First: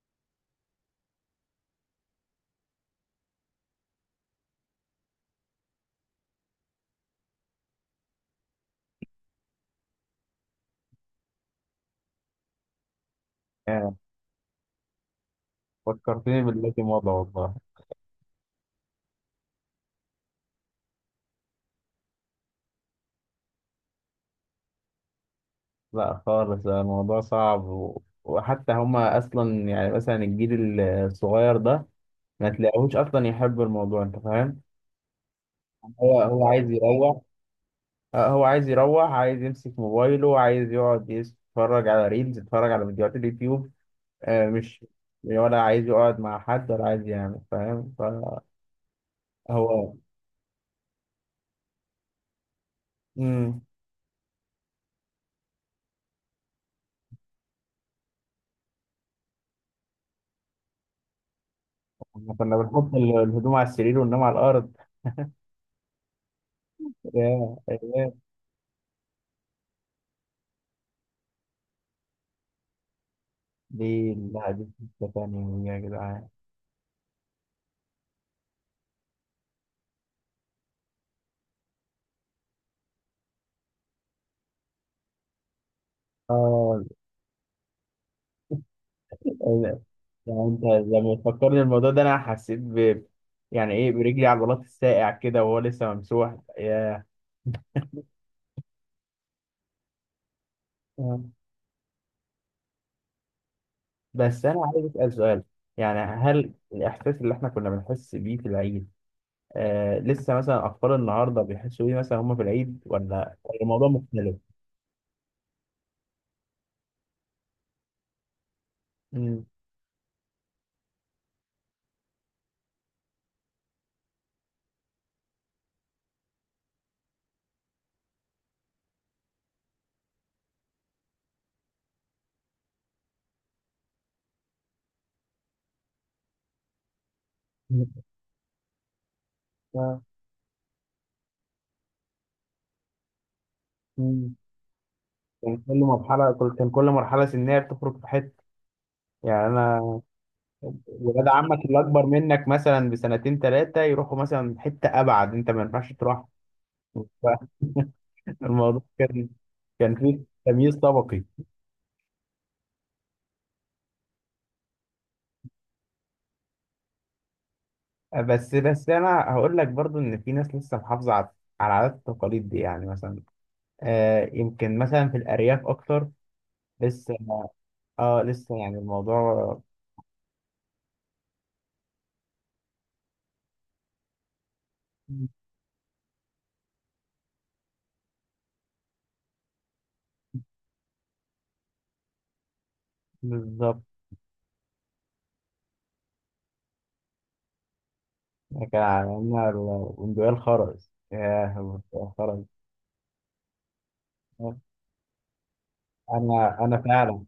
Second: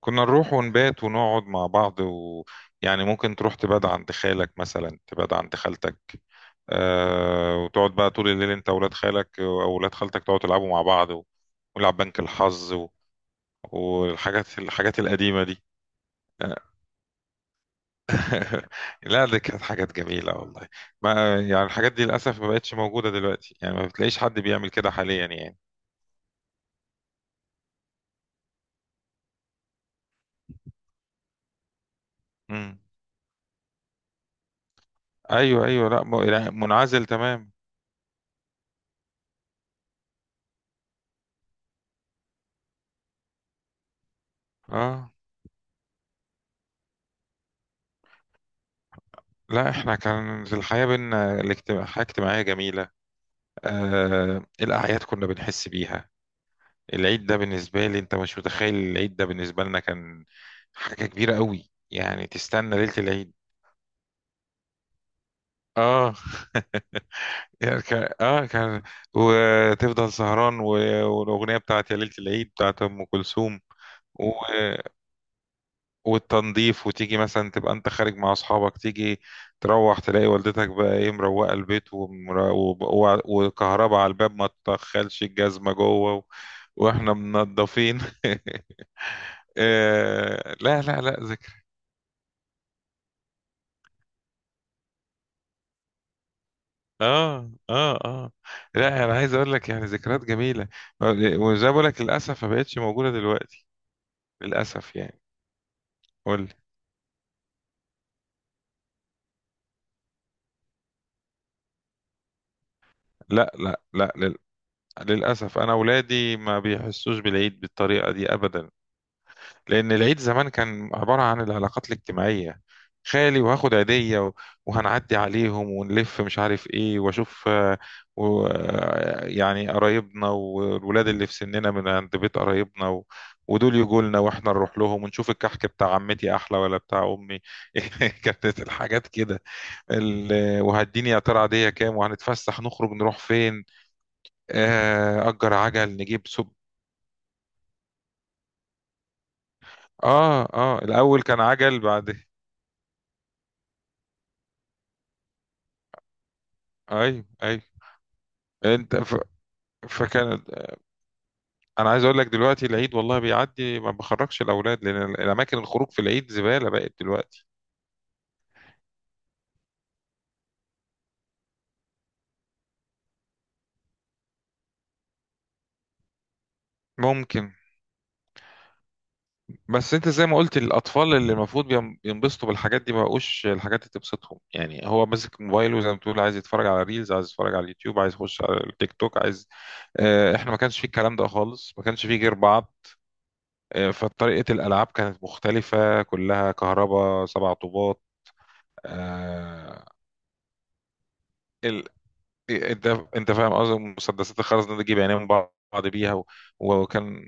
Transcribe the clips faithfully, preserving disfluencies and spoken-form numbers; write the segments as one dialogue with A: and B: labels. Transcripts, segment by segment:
A: كنا نروح ونبات ونقعد مع بعض، ويعني ممكن تروح تبات عند خالك مثلا، تبات عند خالتك. آه، وتقعد بقى طول الليل انت وولاد خالك او ولاد خالتك، تقعدوا تلعبوا مع بعض و- ونلعب بنك الحظ و-
B: آه،
A: والحاجات الحاجات القديمة دي.
B: فكرتني بالذي مضى والله.
A: لا، دي كانت حاجات جميلة والله. ما يعني الحاجات دي للأسف ما بقتش موجودة دلوقتي، يعني ما بتلاقيش حد بيعمل كده حاليا يعني.
B: لا خالص، آه، الموضوع صعب و... وحتى هما أصلا يعني مثلا الجيل الصغير ده ما
A: مم.
B: تلاقيهوش أصلا يحب الموضوع، أنت فاهم؟
A: أيوه، أيوه، لا،
B: هو
A: م-
B: هو
A: لا،
B: عايز
A: منعزل
B: يروح.
A: تمام.
B: آه، هو عايز يروح، عايز يمسك موبايله، عايز يقعد يتفرج على ريلز، يتفرج على فيديوهات اليوتيوب. آه، مش
A: اه،
B: ولا عايز يقعد مع حد ولا عايز يعمل، فاهم؟ فهو
A: لا احنا كانت الحياة بينا الاجتماع- حياة اجتماعية جميلة.
B: مم.
A: آه، الأعياد كنا بنحس بيها. العيد ده بالنسبة لي انت مش متخيل، العيد ده بالنسبة لنا كان حاجة كبيرة قوي، يعني
B: إحنا كنا
A: تستنى ليلة
B: بنحط ال-
A: العيد.
B: الهدوم على السرير وننام على الأرض.
A: اه يعني
B: ياه،
A: كان اه كان وتفضل سهران و- والأغنية بتاعت يا ليلة العيد بتاعت أم كلثوم.
B: ليه الحديث لسه تاني يا جدعان؟
A: والتنظيف، وتيجي مثلا تبقى انت خارج مع اصحابك، تيجي تروح تلاقي والدتك بقى ايه مروقه البيت، ومر- وب- وع- وكهرباء على الباب، ما تدخلش الجزمه جوه، و...
B: اه،
A: واحنا منضفين.
B: ال- يعني
A: آه،
B: انت
A: لا لا
B: لما
A: لا
B: تفكرني
A: ذكر.
B: الموضوع ده انا حسيت ب يعني ايه برجلي على عضلات الساقع كده وهو لسه ممسوح. يا
A: اه، اه، اه، لا انا عايز اقول لك يعني ذكريات جميله. وزي ما بقول لك للاسف ما بقتش موجوده دلوقتي،
B: بس انا عايز
A: للاسف
B: اسال
A: يعني.
B: سؤال، يعني
A: قول لي.
B: هل الاحساس اللي احنا كنا بنحس بيه في العيد آه لسه مثلا اطفال النهارده بيحسوا بيه مثلا هم في العيد، ولا
A: لا،
B: ولا
A: لا،
B: الموضوع
A: لا،
B: مختلف؟
A: لل... للاسف انا اولادي ما بيحسوش بالعيد بالطريقه دي ابدا.
B: امم
A: لأن العيد زمان كان عبارة عن العلاقات الاجتماعية، خالي وهاخد عيدية، و- وهنعدي عليهم ونلف مش عارف ايه واشوف، آه، و آه، يعني قرايبنا والولاد اللي في سننا من عند بيت قرايبنا، و... ودول يجوا لنا واحنا نروح لهم ونشوف الكحك بتاع عمتي احلى ولا بتاع امي. كانت الحاجات كده.
B: آه.
A: ال... وهديني يا ترى عاديه كام، وهنتفسح نخرج نروح فين؟
B: مم.
A: آه، اجر
B: كان كل
A: عجل نجيب
B: مرحله
A: سب
B: كل- كان كل مرحله سنيه بتخرج في حته، يعني انا،
A: اه، اه، الاول
B: ولاد
A: كان
B: عمك اللي
A: عجل
B: اكبر
A: بعد.
B: منك مثلا بسنتين ثلاثه يروحوا مثلا حته ابعد، انت ما ينفعش تروح.
A: ايوه، ايوه،
B: فالموضوع
A: انت ف...
B: كان، كان فيه
A: فكان
B: تمييز طبقي.
A: انا عايز اقول لك دلوقتي العيد والله بيعدي، ما بخرجش الاولاد لان ال- الاماكن الخروج في العيد زباله بقت دلوقتي.
B: بس بس انا هقول لك برضو ان في ناس لسه محافظه على على العادات والتقاليد دي، يعني مثلا آه يمكن مثلا في الارياف اكتر لسه.
A: ممكن.
B: اه لسه يعني الموضوع
A: بس انت زي ما قلت، الاطفال اللي المفروض بيم- ينبسطوا بالحاجات دي ما بقوش الحاجات اللي تبسطهم، يعني هو ماسك موبايله زي ما بتقول، عايز يتفرج على ريلز، عايز يتفرج على اليوتيوب، عايز يخش على التيك توك، عايز اه، احنا ما كانش فيه الكلام ده خالص، ما كانش فيه غير بعض.
B: بالظبط.
A: اه، فطريقه الالعاب كانت مختلفه، كلها كهرباء، سبع طوبات.
B: كان عندنا
A: آه،
B: ال- البندقية الخرز. ياه البندقية الخرز.
A: إيه، انت انت فاهم قصدي، مسدسات الخرز دي تجيب عينين بعض بيها. و...
B: انا انا فعلا.
A: وكان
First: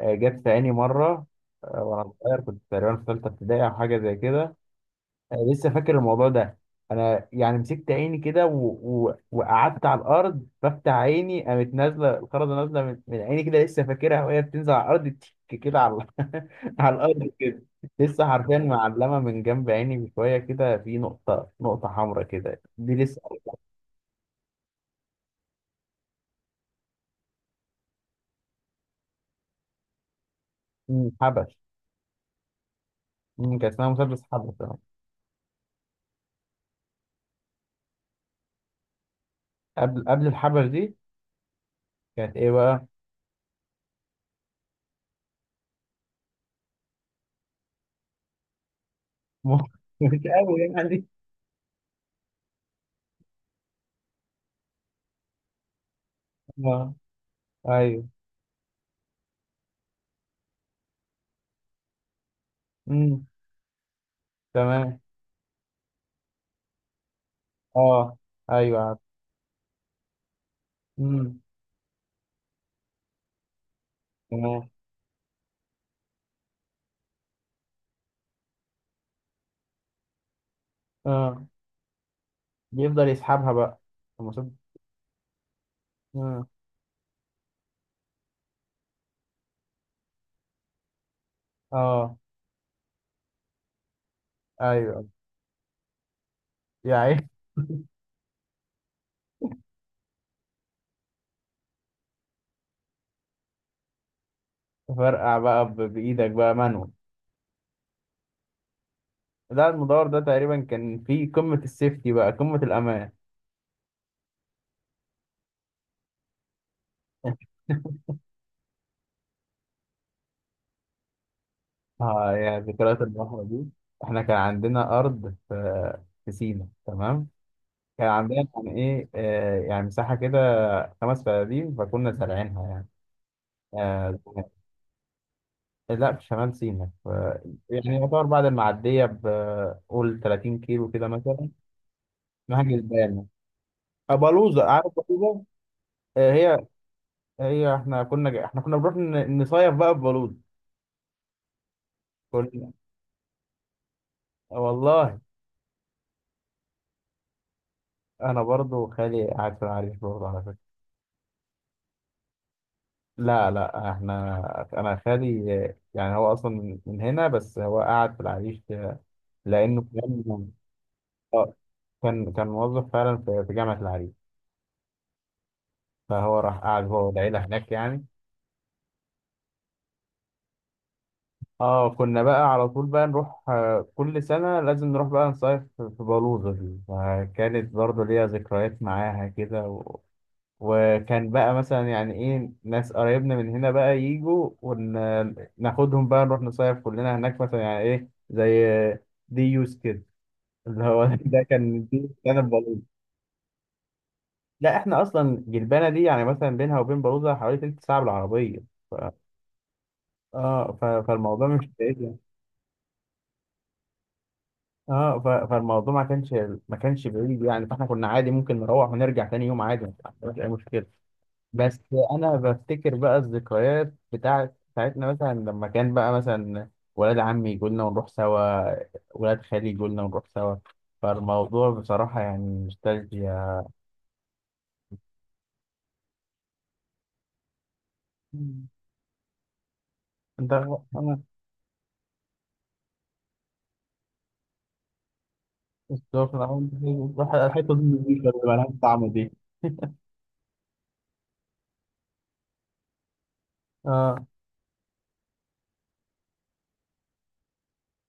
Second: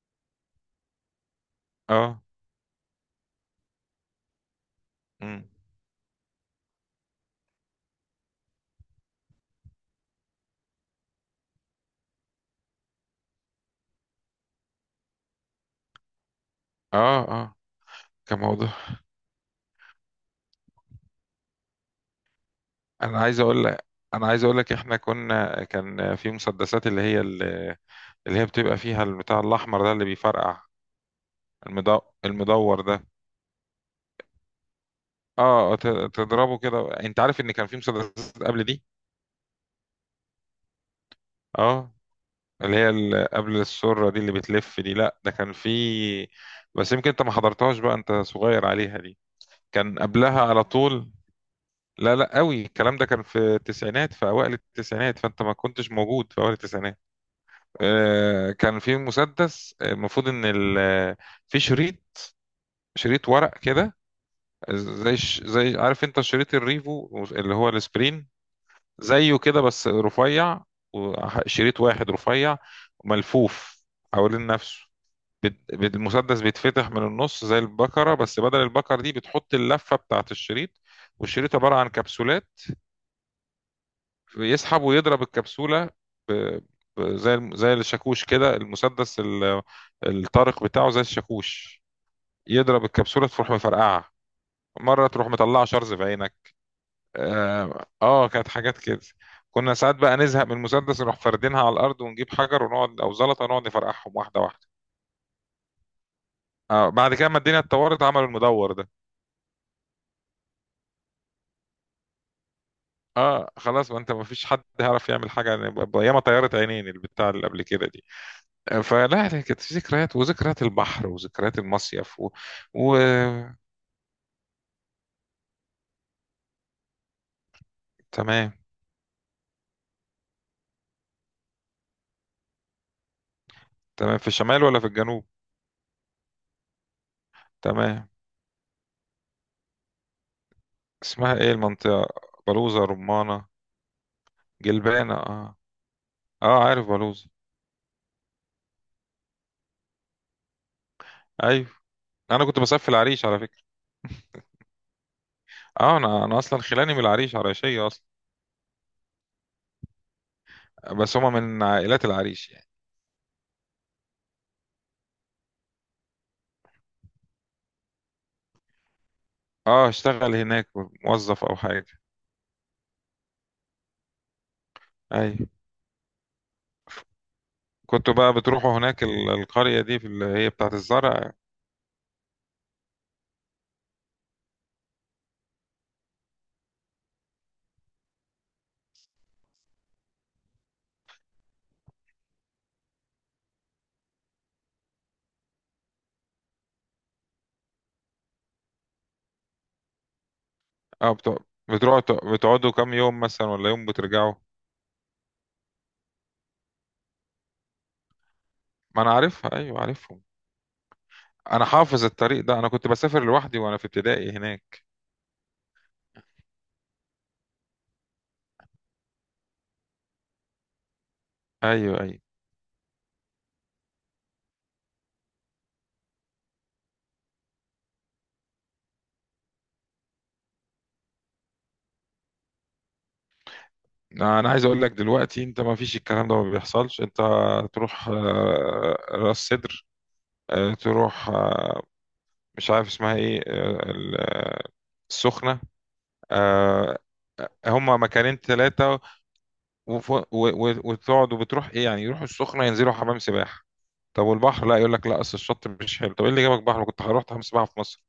B: آه، جت في عيني مرة. آه، وأنا
A: اه.
B: صغير كنت تقريبا في تالتة ابتدائي أو حاجة زي كده. آه،
A: مم.
B: لسه فاكر الموضوع ده. أنا يعني مسكت عيني كده و... و... وقعدت على الأرض بفتح عيني قامت نازلة الخرزة نازلة من... من عيني كده لسه فاكرها وهي بتنزل على الأرض، تك كده على على
A: اه،
B: الأرض
A: اه،
B: كده. لسه
A: كان
B: حرفيا
A: موضوع.
B: معلمة من جنب عيني بشوية كده في نقطة، نقطة حمراء كده دي
A: انا
B: لسه.
A: عايز اقول لك انا عايز اقول لك احنا كنا كان في مسدسات، اللي هي ال- اللي هي بتبقى فيها البتاع الاحمر ده اللي بيفرقع.
B: مم، حبش.
A: المدو... المدور ده.
B: مم، كان اسمها مسدس حبش، آه.
A: اه، آه، ت- تضربه كده، انت عارف ان كان في مسدسات قبل دي.
B: قبل قبل الحبش دي
A: اه،
B: كانت إيه
A: اللي
B: بقى؟
A: هي ال- قبل السرة دي اللي بتلف دي، لا ده كان في، بس يمكن انت ما حضرتهاش بقى، انت صغير عليها دي. كان
B: مش
A: قبلها
B: قوي
A: على
B: يعني.
A: طول. لا، لا، قوي الكلام ده كان في التسعينات، في اوائل التسعينات، فانت ما كنتش موجود في اوائل
B: اه،
A: التسعينات.
B: ايوه،
A: آه، كان في مسدس، آه، المفروض ان ال- آه، في شريط
B: امم
A: شريط ورق كده،
B: تمام.
A: زي ش- زي، عارف انت، شريط الريفو اللي هو
B: اه،
A: السبرين.
B: ايوه عارف.
A: زيه كده بس رفيع،
B: امم
A: وشريط واحد رفيع، ملفوف حوالين
B: تمام.
A: نفسه. بت- بت- المسدس بيتفتح من النص زي البكرة، بس بدل البكرة دي بتحط اللفة بتاعت الشريط،
B: اه
A: والشريط عبارة عن كبسولات.
B: بيفضل يسحبها بقى، المفروض.
A: يسحب ويضرب الكبسولة، ب...
B: اه
A: ب... زي الم- زي الشاكوش كده، المسدس ال... الطارق بتاعه زي الشاكوش،
B: اه،
A: يضرب الكبسولة تروح مفرقعة.
B: ايوه،
A: مرة تروح مطلعة شرز في عينك.
B: يعني.
A: اه، آه، كانت حاجات كده. كنا ساعات بقى نزهق من المسدس، نروح فاردينها على الأرض ونجيب حجر ونقعد، أو زلطة، نقعد نفرقعهم واحدة واحدة.
B: فرقع بقى ب- بايدك بقى مانوال.
A: اه، بعد كده ما الدنيا اتطورت عملوا المدور ده.
B: ده المدور ده تقريبا كان في قمة السيفتي بقى، قمة الأمان.
A: اه، خلاص، ما انت ما فيش حد هيعرف يعمل حاجة، يعني ب- ب- ياما طيارة عينين البتاع اللي قبل كده دي. فلا، هي كانت ذكريات، وذكريات البحر، وذكريات المصيف. و...
B: اه، يا
A: و...
B: ذكريات البحر دي. احنا كان عندنا أرض في في سينا، تمام. كان عندنا
A: تمام،
B: يعني ايه آه يعني مساحة كده خمس فدادين فكنا زارعينها يعني. آه،
A: تمام، في الشمال ولا في الجنوب؟
B: لا في شمال سيناء، ف- يعني
A: تمام،
B: يعتبر بعد المعدية بقول 30 كيلو كده
A: اسمها
B: مثلا.
A: ايه المنطقة؟
B: نهج
A: بلوزة
B: البيانة.
A: رمانة؟
B: بلوزة، عارف
A: جلبانة،
B: بلوزة.
A: اه.
B: آه،
A: اه،
B: هي.
A: عارف بلوزة.
B: هي احنا كنا جا- احنا كنا بنروح ن- نصيف بقى في بلوزة.
A: ايوه، انا كنت
B: كنا.
A: بسافر في العريش على فكرة.
B: والله.
A: اه، انا انا اصلا خلاني من العريش عريشية اصلا.
B: انا برضو خالي قاعد في العريش برضو على فكرة.
A: بس هما من عائلات العريش يعني؟
B: لا لا احنا انا خالي، آه، يعني هو اصلا من من هنا بس هو قاعد في العريش، آه، لانه
A: اه، اشتغل
B: كان،
A: هناك موظف
B: آه،
A: او حاجة؟
B: كان كان موظف فعلا في في جامعة العريش.
A: ايوه،
B: فهو راح قاعد هو والعيلة هناك يعني.
A: كنتوا بقى بتروحوا هناك ال- القرية دي، في اللي هي بتاعت الزرع؟
B: اه كنا بقى على طول بقى نروح، آه، كل سنة لازم نروح بقى نصيف في في بلوزة دي، فكانت برضه ليها ذكريات معاها كده و... وكان بقى مثلا يعني ايه ناس قرايبنا من هنا بقى يجوا وناخدهم بقى نروح نصيف كلنا هناك مثلا يعني ايه زي دي يوز كده اللي هو
A: اه، بتوع
B: ده كان دي
A: بتروحوا
B: كان
A: بتقعدوا
B: بلوزة.
A: كام يوم مثلا، ولا يوم بترجعوا؟
B: لا احنا اصلا جلبانة دي يعني مثلا بينها وبين بلوزة حوالي تلت ساعة بالعربية، ف...
A: ما انا عارفها، ايوه، عارفهم.
B: اه ف... فالموضوع
A: انا
B: مش
A: حافظ
B: بعيد.
A: الطريق ده، انا كنت بسافر لوحدي وانا في ابتدائي هناك.
B: اه ف- فالموضوع ما كانش ما كانش بعيد يعني، فاحنا كنا عادي ممكن نروح ونرجع تاني يوم عادي، ما فيش اي مشكله. بس
A: ايوه، ايوه،
B: انا بفتكر بقى الذكريات بتاعت بتاعتنا مثلا لما كان بقى مثلا ولاد عمي يجوا لنا ونروح سوا، ولاد خالي يجوا لنا ونروح سوا. فالموضوع بصراحه يعني نوستالجيا.
A: انا عايز اقول لك دلوقتي، انت ما فيش الكلام ده، ما بيحصلش، انت تروح،
B: مم.
A: آه، راس سدر،
B: انت،
A: آه،
B: انا.
A: تروح، آه، مش عارف اسمها ايه، آه، ال- آه، السخنة.
B: بالظبط، أنا عاوز-
A: آه،
B: روح الحته دي
A: هما
B: نضيفة
A: مكانين
B: اللي مالهاش
A: ثلاثة،
B: طعم دي.
A: وتقعدوا بتروح ايه؟ يعني يروحوا السخنة ينزلوا حمام سباحة. طب
B: اه
A: والبحر؟ لا يقول لك لا، اصل الشط مش حلو، طب ايه اللي جابك بحر، ما كنت هروح حمام سباحة في مصر.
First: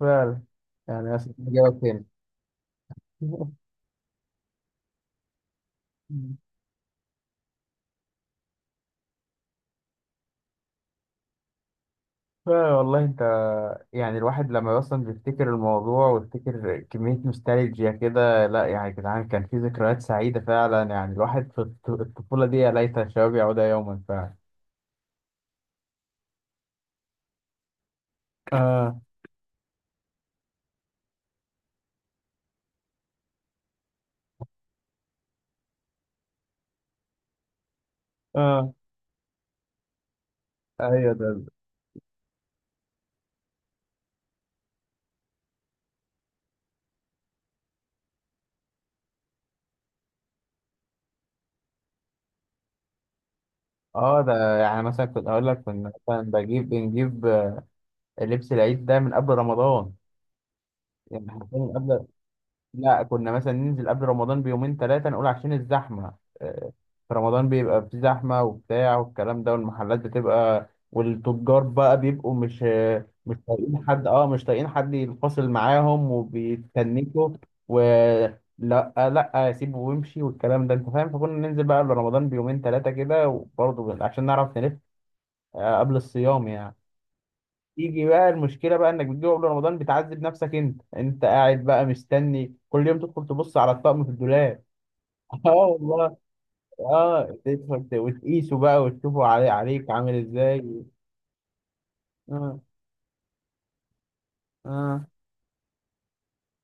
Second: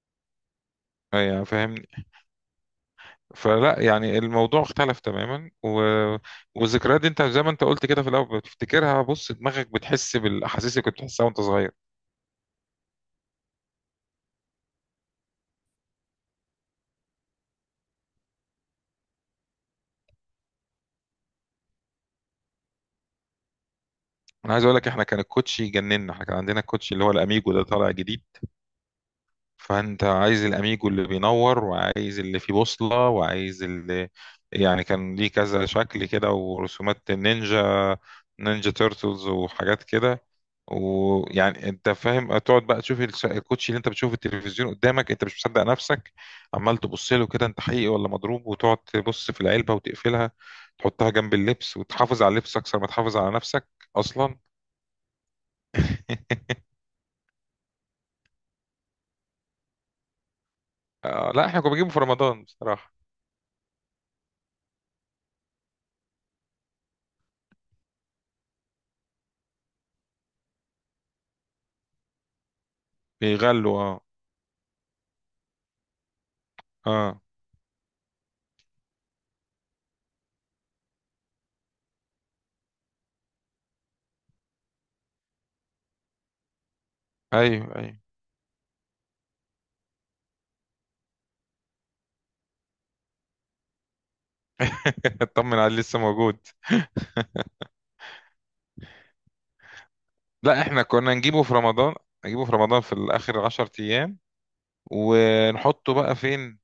B: فعلا، يعني أصل
A: يعني،
B: إجابة
A: فاهمني؟
B: تاني.
A: فلا يعني، الموضوع اختلف تماما. و... والذكريات دي انت زي ما انت قلت كده في الاول بتفتكرها، بص دماغك بتحس بالاحاسيس اللي كنت بتحسها وانت صغير.
B: والله انت، يعني الواحد لما اصلا بيفتكر الموضوع ويفتكر كمية نوستالجيا كده، لا يعني يا جدعان كان في ذكريات سعيدة فعلا، يعني الواحد في الط- الطفولة دي، يا ليت الشباب يعود يوما فعلا.
A: انا عايز اقول لك، احنا كان الكوتشي يجننا، احنا كان عندنا الكوتشي اللي هو الاميجو ده طالع جديد.
B: اه
A: فانت عايز الاميجو اللي بينور، وعايز اللي فيه بوصلة، وعايز اللي يعني كان ليه كذا شكل كده، ورسومات النينجا، نينجا
B: اه،
A: تيرتلز وحاجات كده.
B: ايوه ده.
A: ويعني انت فاهم، تقعد بقى تشوف الش- الكوتشي اللي انت بتشوفه في التلفزيون قدامك، انت مش مصدق نفسك، عمال تبص له كده انت حقيقي ولا مضروب، وتقعد تبص في العلبة وتقفلها، تحطها جنب اللبس وتحافظ على اللبس اكثر ما تحافظ على نفسك
B: اه،
A: اصلا.
B: ده يعني مثلا كنت هقول لك كنا مثلا بجيب بنجيب، آه، لبس العيد ده من قبل رمضان. يعني
A: آه، لا
B: حرفيا
A: احنا كنا
B: من
A: بنجيبه في
B: قبل.
A: رمضان بصراحة.
B: لا كنا مثلا ننزل قبل رمضان بيومين ثلاثة نقول عشان الزحمة. آه، في رمضان بيبقى في زحمة وبتاع والكلام ده، والمحلات بتبقى والتجار بقى بيبقوا مش، آه، مش
A: بيغلوا
B: طايقين
A: اه.
B: حد. اه مش طايقين حد ينفصل معاهم
A: اه،
B: وبيتنكوا. ولا لا لا سيبه وامشي والكلام ده، انت فاهم. فكنا ننزل بقى قبل رمضان بيومين ثلاثة كده، وبرضه عشان نعرف نلف. آه، قبل الصيام يعني.
A: ايوه، ايوه.
B: يجي بقى المشكله بقى انك بتجيبه قبل رمضان بتعذب نفسك، انت انت قاعد بقى مستني كل يوم تدخل تبص على الطقم في الدولاب. اه
A: اطمن عليه لسه
B: والله.
A: موجود.
B: اه تدخل ت- وتقيسه بقى وتشوفه علي عليك عامل
A: لا، احنا
B: ازاي.
A: كنا نجيبه في رمضان، نجيبه في
B: اه
A: رمضان في اخر 10 ايام.
B: اه.
A: ونحطه بقى فين؟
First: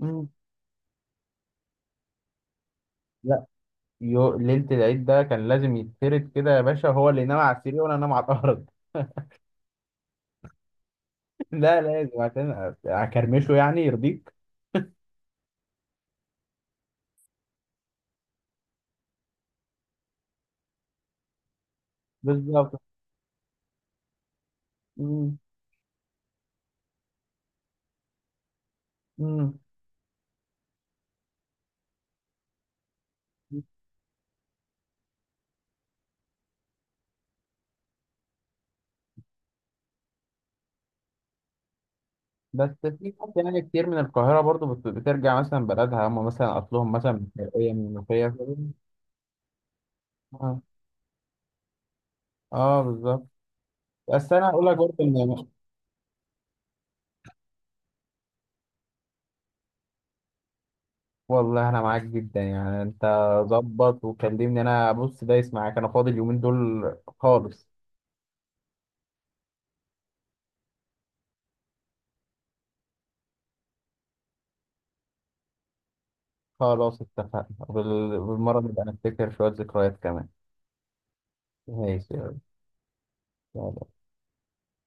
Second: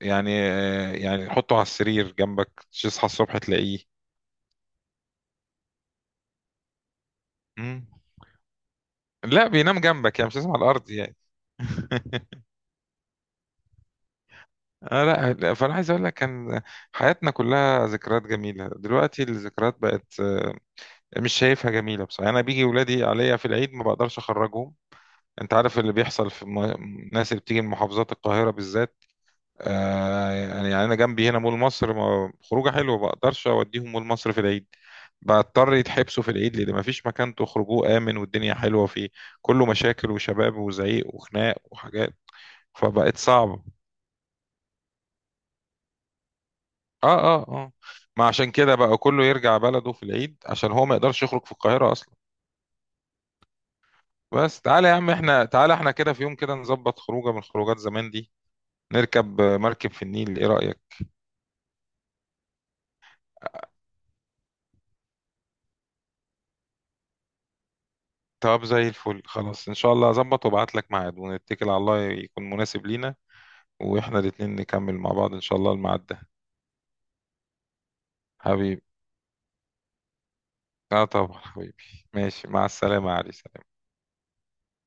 B: مم.
A: يعني، آه، يعني نحطه على السرير جنبك، تصحى الصبح
B: لا
A: تلاقيه.
B: يو ليله العيد ده كان لازم يتفرد كده يا باشا، هو اللي ينام على السرير
A: مم.
B: وانا انام على الارض.
A: لا، بينام جنبك يعني، مش لازم على الارض يعني.
B: لا لازم عشان اكرمشه، يعني يرضيك.
A: آه لا، لا، فانا عايز اقول لك، كان حياتنا كلها ذكريات جميله. دلوقتي الذكريات بقت، آه، مش شايفها جميله بصراحه، يعني انا بيجي
B: بالظبط.
A: ولادي عليا في العيد ما بقدرش اخرجهم.
B: مم.
A: انت عارف اللي بيحصل في م- ناس اللي بتيجي من محافظات القاهره بالذات.
B: مم.
A: آه، يعني انا جنبي هنا مول مصر، ما- خروجه حلوه، ما بقدرش اوديهم مول مصر في العيد. بضطر يتحبسوا في العيد لان ما فيش مكان تخرجوه امن والدنيا حلوه فيه، كله مشاكل وشباب وزعيق وخناق وحاجات،
B: بس في
A: فبقت
B: ناس يعني
A: صعبه.
B: كتير من القاهرة برضو بت- بترجع مثلا بلدها، هم مثلا أصلهم مثلا
A: اه،
B: من
A: اه،
B: الشرقية
A: اه،
B: من المنوفية.
A: ما عشان كده بقى كله يرجع بلده في العيد،
B: اه
A: عشان هو ما يقدرش يخرج في القاهره اصلا.
B: اه، بالظبط. بس أنا
A: بس
B: هقول لك
A: تعالى يا
B: برضو
A: عم
B: إن
A: احنا، تعالى احنا كده في يوم كده، نظبط خروجه من خروجات زمان دي، نركب مركب في النيل، ايه رايك؟
B: والله أنا معاك جدا، يعني أنت ظبط وكلمني أنا بص دايس معاك، أنا فاضي اليومين دول خالص.
A: طب زي الفل، خلاص، ان شاء الله اظبط وابعت لك ميعاد، ونتكل على الله يكون مناسب لينا، واحنا الاتنين نكمل مع بعض ان شاء الله الميعاد ده.
B: خلاص اتفقنا، وبال- بالمرة
A: حبيبي،
B: نبقى نفتكر شوية ذكريات كمان.
A: اه طبعا حبيبي.
B: ماشي.
A: ماشي، مع السلامة يا علي.
B: يلا.